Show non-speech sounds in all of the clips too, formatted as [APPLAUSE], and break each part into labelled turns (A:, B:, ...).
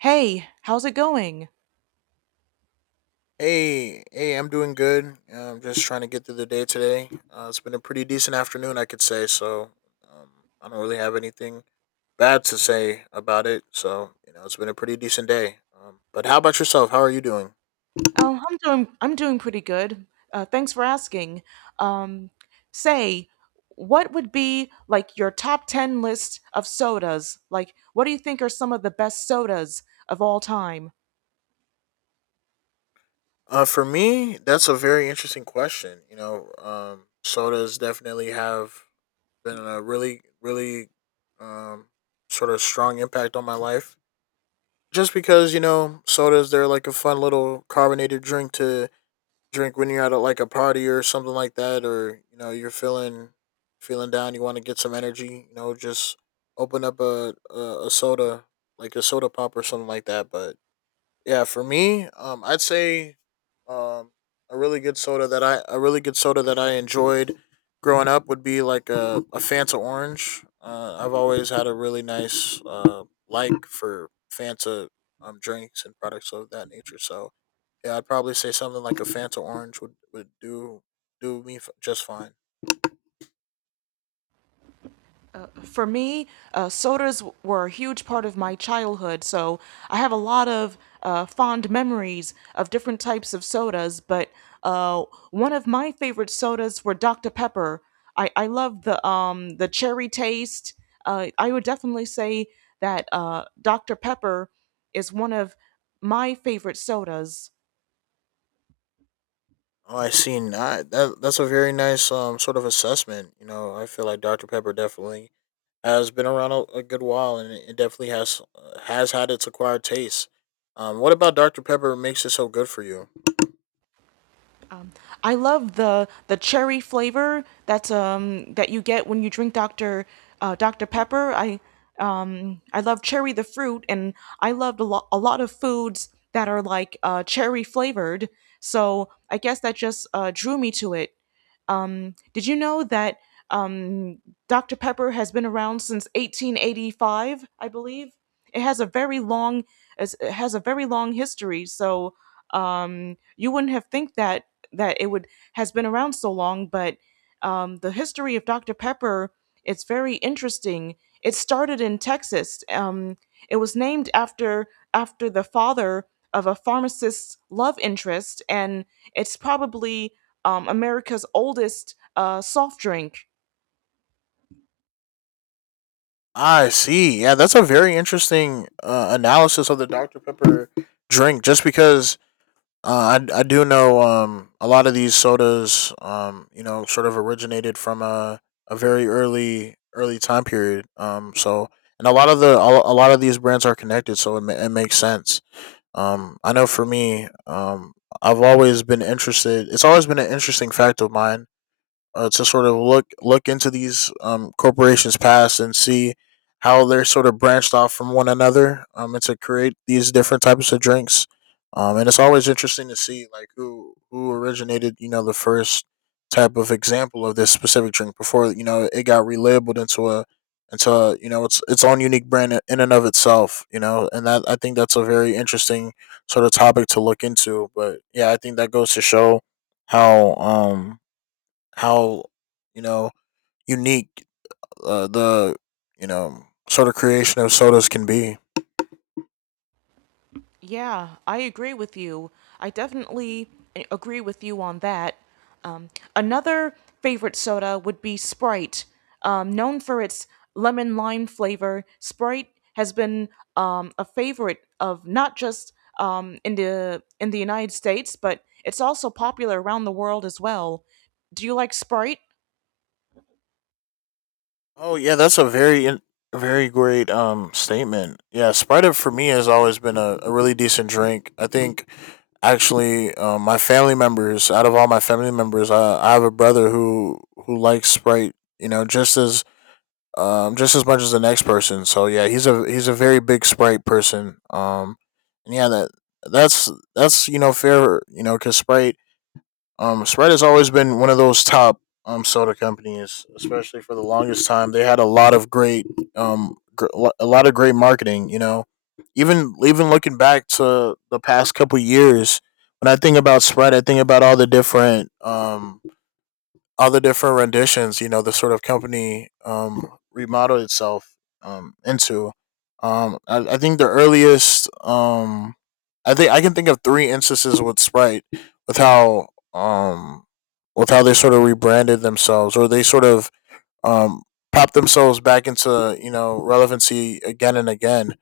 A: Hey, how's it going?
B: Hey, hey, I'm doing good. I'm just trying to get through the day today. It's been a pretty decent afternoon, I could say. So um, I don't really have anything bad to say about it. So it's been a pretty decent day. But how about yourself? How are you doing?
A: Oh, I'm doing pretty good. Thanks for asking. Um, say, what would be like your top 10 list of sodas? Like, what do you think are some of the best sodas of all time?
B: For me, that's a very interesting question. Sodas definitely have been a really, really um, sort of strong impact on my life. Just because sodas they're like a fun little carbonated drink to drink when you're at like a party or something like that, or you're feeling down, you want to get some energy. Just open up a soda, like a soda pop or something like that. But yeah, for me, I'd say um a really good soda that I enjoyed growing up would be like a Fanta orange. I've always had a really nice like for Fanta drinks and products of that nature. So yeah, I'd probably say something like a Fanta orange would do me just fine.
A: For me, sodas were a huge part of my childhood, so I have a lot of fond memories of different types of sodas. But uh, one of my favorite sodas were Dr. Pepper. I love the cherry taste. I would definitely say that Dr. Pepper is one of my favorite sodas.
B: Oh, I see, not that. That's a very nice sort of assessment. I feel like Dr Pepper definitely has been around a good while, and it definitely has had its acquired taste. What about Dr Pepper makes it so good for you?
A: I love the cherry flavor that's that you get when you drink Dr. Pepper. I I love cherry the fruit, and I loved a lot of foods that are like cherry flavored. So I guess that just drew me to it. Did you know that um, Dr. Pepper has been around since 1885, I believe? It has a very long it has a very long history, so you wouldn't have think that it would has been around so long, but the history of Dr. Pepper, it's very interesting. It started in Texas. It was named after the father of a pharmacist's love interest, and it's probably America's oldest soft drink.
B: I see. Yeah, that's a very interesting analysis of the Dr Pepper drink. Just because I do know a lot of these sodas sort of originated from a very early time period so and a lot of these brands are connected, so it makes sense. I know for me I've always been interested, it's always been an interesting fact of mine to sort of look into these corporations past and see how they're sort of branched off from one another, and to create these different types of drinks. And it's always interesting to see like who originated the first type of example of this specific drink before it got relabeled into its own unique brand, in and of itself. And that I think that's a very interesting sort of topic to look into, but yeah, I think that goes to show how um how, you know unique the, sort of creation of sodas can be.
A: Yeah, I agree with you. I definitely agree with you on that. Um, Another favorite soda would be Sprite. Known for its lemon lime flavor, Sprite has been a favorite of, not just in the United States, but it's also popular around the world as well. Do you like Sprite?
B: Oh yeah, that's a very great statement. Yeah, Sprite up for me has always been a really decent drink. I think actually my family members, out of all my family members, I have a brother who likes Sprite. Just as much as the next person. So yeah, he's a very big Sprite person. And yeah, that's fair. Because Sprite has always been one of those top soda companies, especially for the longest time. They had a lot of great marketing. Even looking back to the past couple years, when I think about Sprite, I think about all the different other different renditions, the sort of company remodeled itself into. I think I think I can think of three instances with Sprite with how um, with how they sort of rebranded themselves, or they sort of um, popped themselves back into relevancy again and again.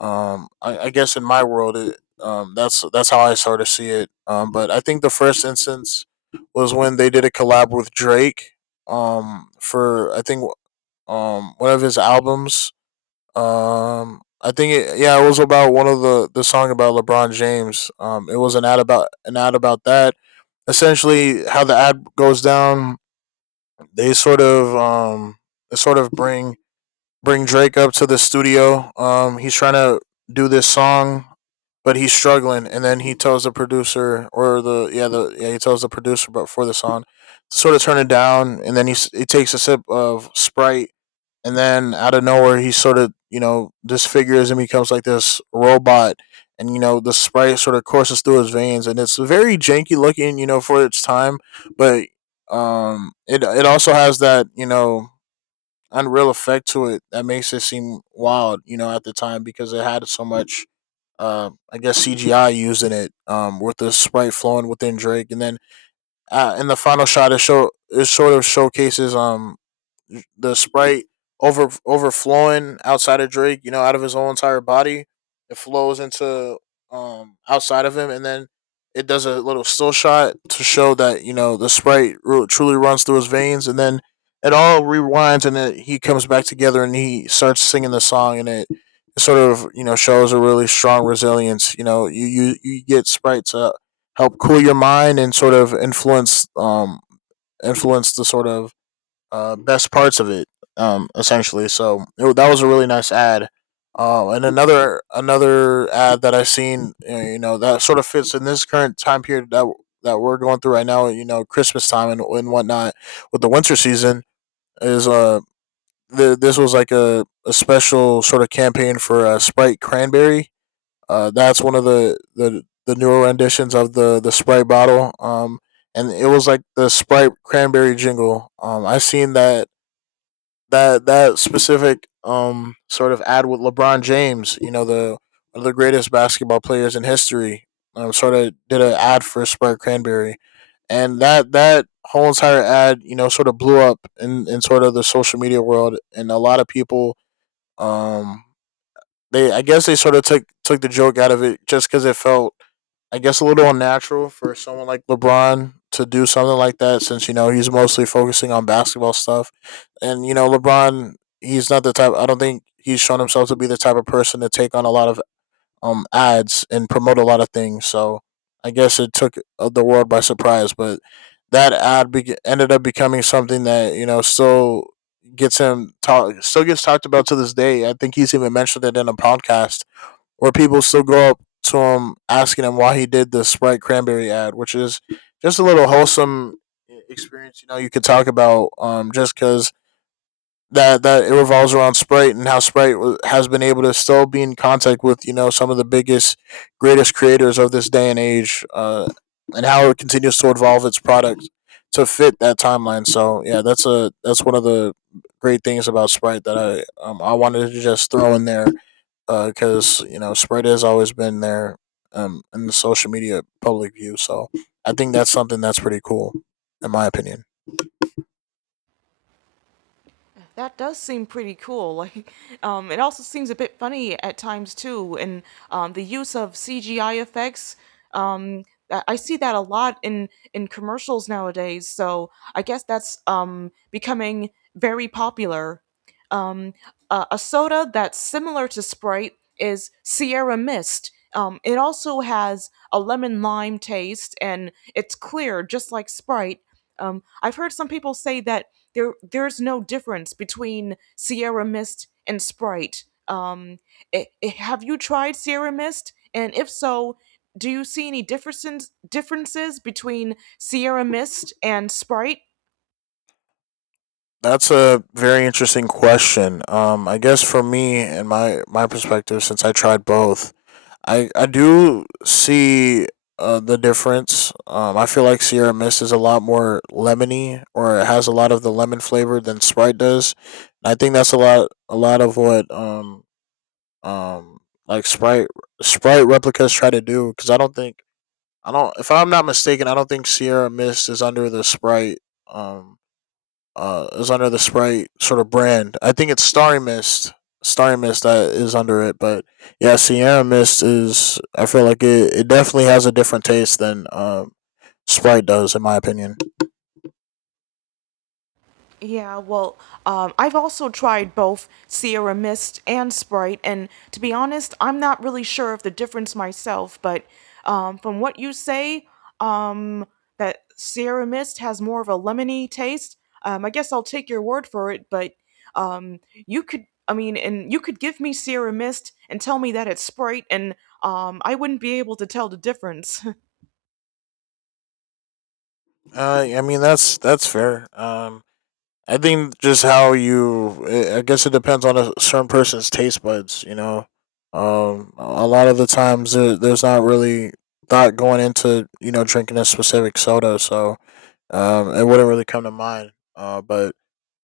B: I guess in my world, that's how I sort of see it. But I think the first instance was when they did a collab with Drake. For I think one of his albums. I think yeah, it was about one of the song about LeBron James. It was an ad about that. Essentially, how the ad goes down, they sort of um, they sort of bring Drake up to the studio. He's trying to do this song, but he's struggling. And then he tells the producer, or the yeah, he tells the producer, but for the song, to sort of turn it down. And then he takes a sip of Sprite, and then out of nowhere, he sort of disfigures and becomes like this robot. And the Sprite sort of courses through his veins, and it's very janky looking, for its time. But it also has that unreal effect to it that makes it seem wild, at the time, because it had so much I guess CGI used in it, with the sprite flowing within Drake, and then in the final shot, it sort of showcases the Sprite overflowing outside of Drake, you know, out of his whole entire body. It flows into outside of him, and then it does a little still shot to show that the Sprite truly runs through his veins, and then it all rewinds, and he comes back together, and he starts singing the song, and it. It sort of, shows a really strong resilience. You get Sprite to help cool your mind and sort of influence the sort of best parts of it, essentially. So that was a really nice ad. And another ad that I've seen, that sort of fits in this current time period that we're going through right now. Christmas time and whatnot, with the winter season, is uh this was like a special sort of campaign for Sprite Cranberry. That's one of the newer renditions of the Sprite bottle. And it was like the Sprite Cranberry jingle. I have seen that specific sort of ad with LeBron James, you know, the one of the greatest basketball players in history, sort of did an ad for Sprite Cranberry, and that whole entire ad, sort of blew up in sort of the social media world, and a lot of people, um they I guess they sort of took the joke out of it, just because it felt, I guess, a little unnatural for someone like LeBron to do something like that, since he's mostly focusing on basketball stuff, and LeBron, he's not the type, I don't think he's shown himself to be the type of person to take on a lot of ads and promote a lot of things. So I guess it took the world by surprise, but that ad ended up becoming something that still gets him talk still gets talked about to this day. I think he's even mentioned it in a podcast where people still go up to him asking him why he did the Sprite cranberry ad, which is just a little wholesome experience. You could talk about, just because that it revolves around Sprite and how Sprite has been able to still be in contact with some of the biggest, greatest creators of this day and age, and how it continues to evolve its product to fit that timeline. So yeah, that's one of the great things about Sprite that I wanted to just throw in there, because spread has always been there, in the social media public view. So I think that's something that's pretty cool, in my opinion.
A: That does seem pretty cool. Like, it also seems a bit funny at times too, and the use of CGI effects. Um, I see that a lot in commercials nowadays. So I guess that's becoming very popular. Um, a soda that's similar to Sprite is Sierra Mist. It also has a lemon lime taste, and it's clear, just like Sprite. I've heard some people say that there's no difference between Sierra Mist and Sprite. Have you tried Sierra Mist? And if so, do you see any differences between Sierra Mist and Sprite?
B: That's a very interesting question. I guess for me and my perspective, since I tried both, I do see the difference. I feel like Sierra Mist is a lot more lemony, or it has a lot of the lemon flavor than Sprite does. And I think that's a lot of what um like Sprite replicas try to do. Because I don't think I don't if I'm not mistaken, I don't think Sierra Mist um is under the Sprite sort of brand. I think it's Starry Mist. Starry Mist that is under it, but yeah, Sierra Mist is. I feel like it definitely has a different taste than Sprite does, in my opinion.
A: Yeah, well, I've also tried both Sierra Mist and Sprite, and to be honest, I'm not really sure of the difference myself, but from what you say, um, that Sierra Mist has more of a lemony taste, I guess I'll take your word for it, but um, you could, I mean, and you could give me Sierra Mist and tell me that it's Sprite, and I wouldn't be able to tell the difference. [LAUGHS]
B: I mean that's fair. I think just how you, I guess it depends on a certain person's taste buds. You know, a lot of the times there's not really thought going into drinking a specific soda, so it wouldn't really come to mind. But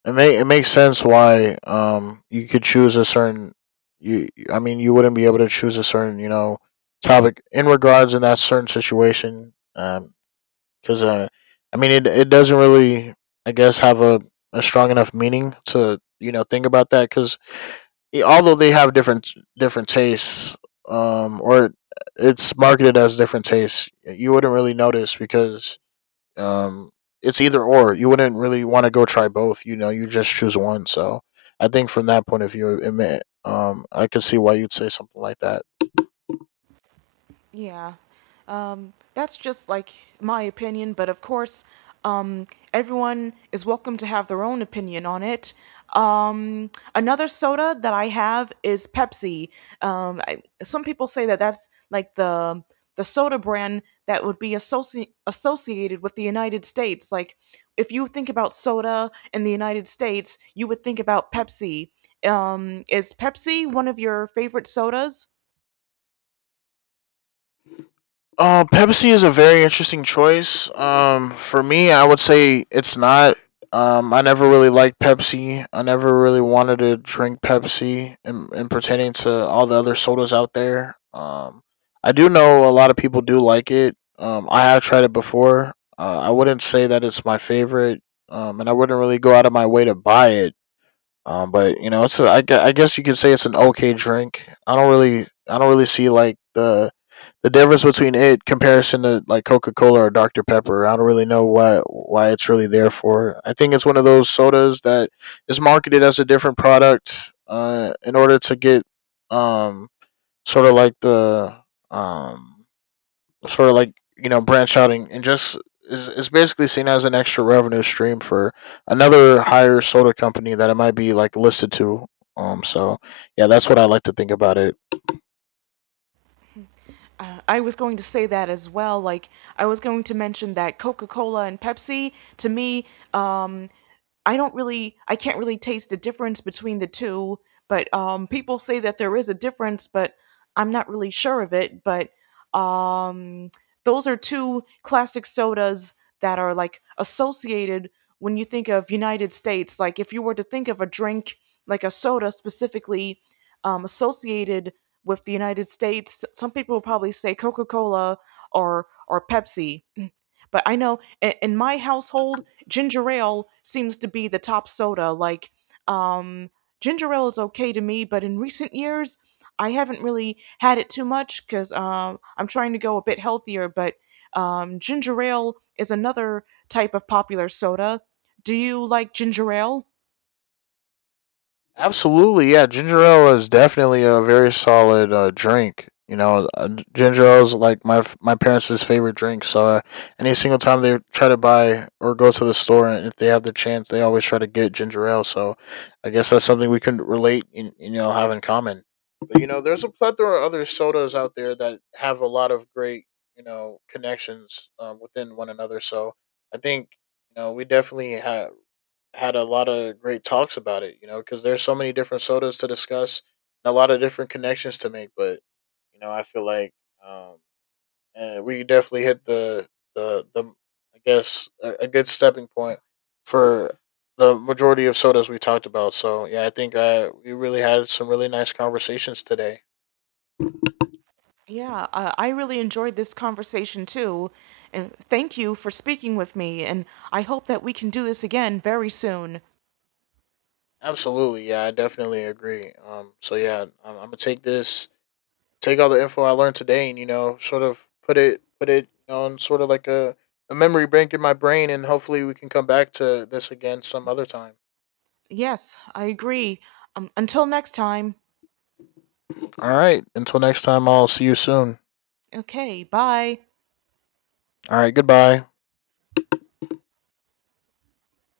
B: it may it makes sense why you could choose a certain you. I mean, you wouldn't be able to choose a certain topic in regards in that certain situation. Because I mean it doesn't really I guess have a strong enough meaning to think about that, because although they have different tastes or it's marketed as different tastes, you wouldn't really notice because um it's either or, you wouldn't really want to go try both, you just choose one. So I think from that point of view it may, I could see why you'd say something like that.
A: Yeah. That's just like my opinion, but of course, um, everyone is welcome to have their own opinion on it. Another soda that I have is Pepsi. Some people say that that's like the soda brand that would be associated with the United States. Like, if you think about soda in the United States, you would think about Pepsi. Is Pepsi one of your favorite sodas?
B: Pepsi is a very interesting choice. For me, I would say it's not. I never really liked Pepsi. I never really wanted to drink Pepsi, and, in pertaining to all the other sodas out there. I do know a lot of people do like it. I have tried it before. I wouldn't say that it's my favorite. And I wouldn't really go out of my way to buy it. But you know, it's a, I, gue- I guess you could say it's an okay drink. I don't really see like the difference between it comparison to like Coca Cola or Dr Pepper. I don't really know why it's really there for. I think it's one of those sodas that is marketed as a different product in order to get um sort of like the um sort of like, you know, branch out, and just is basically seen as an extra revenue stream for another higher soda company that it might be like listed to. So yeah, that's what I like to think about it.
A: I was going to say that as well. Like, I was going to mention that Coca Cola and Pepsi, to me, um, I can't really taste the difference between the two, but um, people say that there is a difference, but I'm not really sure of it, but um, those are two classic sodas that are like associated when you think of United States, like if you were to think of a drink, like a soda specifically, um, associated with the United States, some people will probably say Coca-Cola or Pepsi. [CLEARS THROAT] But I know in my household, ginger ale seems to be the top soda. Like, um, ginger ale is okay to me, but in recent years, I haven't really had it too much because I'm trying to go a bit healthier. But ginger ale is another type of popular soda. Do you like ginger ale?
B: Absolutely, yeah. Ginger ale is definitely a very solid drink. You know, ginger ale is like my parents' favorite drink. So any single time they try to buy or go to the store, and if they have the chance, they always try to get ginger ale. So I guess that's something we can relate and, you know, have in common. But you know, there's a plethora of other sodas out there that have a lot of great, you know, connections within one another. So I think, you know, we definitely had a lot of great talks about it, you know, because there's so many different sodas to discuss and a lot of different connections to make. But you know, I feel like, um, and we definitely hit the I guess a good stepping point for the majority of sodas we talked about. So yeah, I think we really had some really nice conversations today.
A: Yeah, I really enjoyed this conversation too. And thank you for speaking with me. And I hope that we can do this again very soon.
B: Absolutely, yeah, I definitely agree. So yeah, I'm gonna take this take all the info I learned today and, you know, sort of put it, you know, in sort of like a memory bank in my brain, and hopefully we can come back to this again some other time.
A: Yes, I agree. Until next time.
B: All right, until next time, I'll see you soon.
A: Okay, bye.
B: All right, goodbye.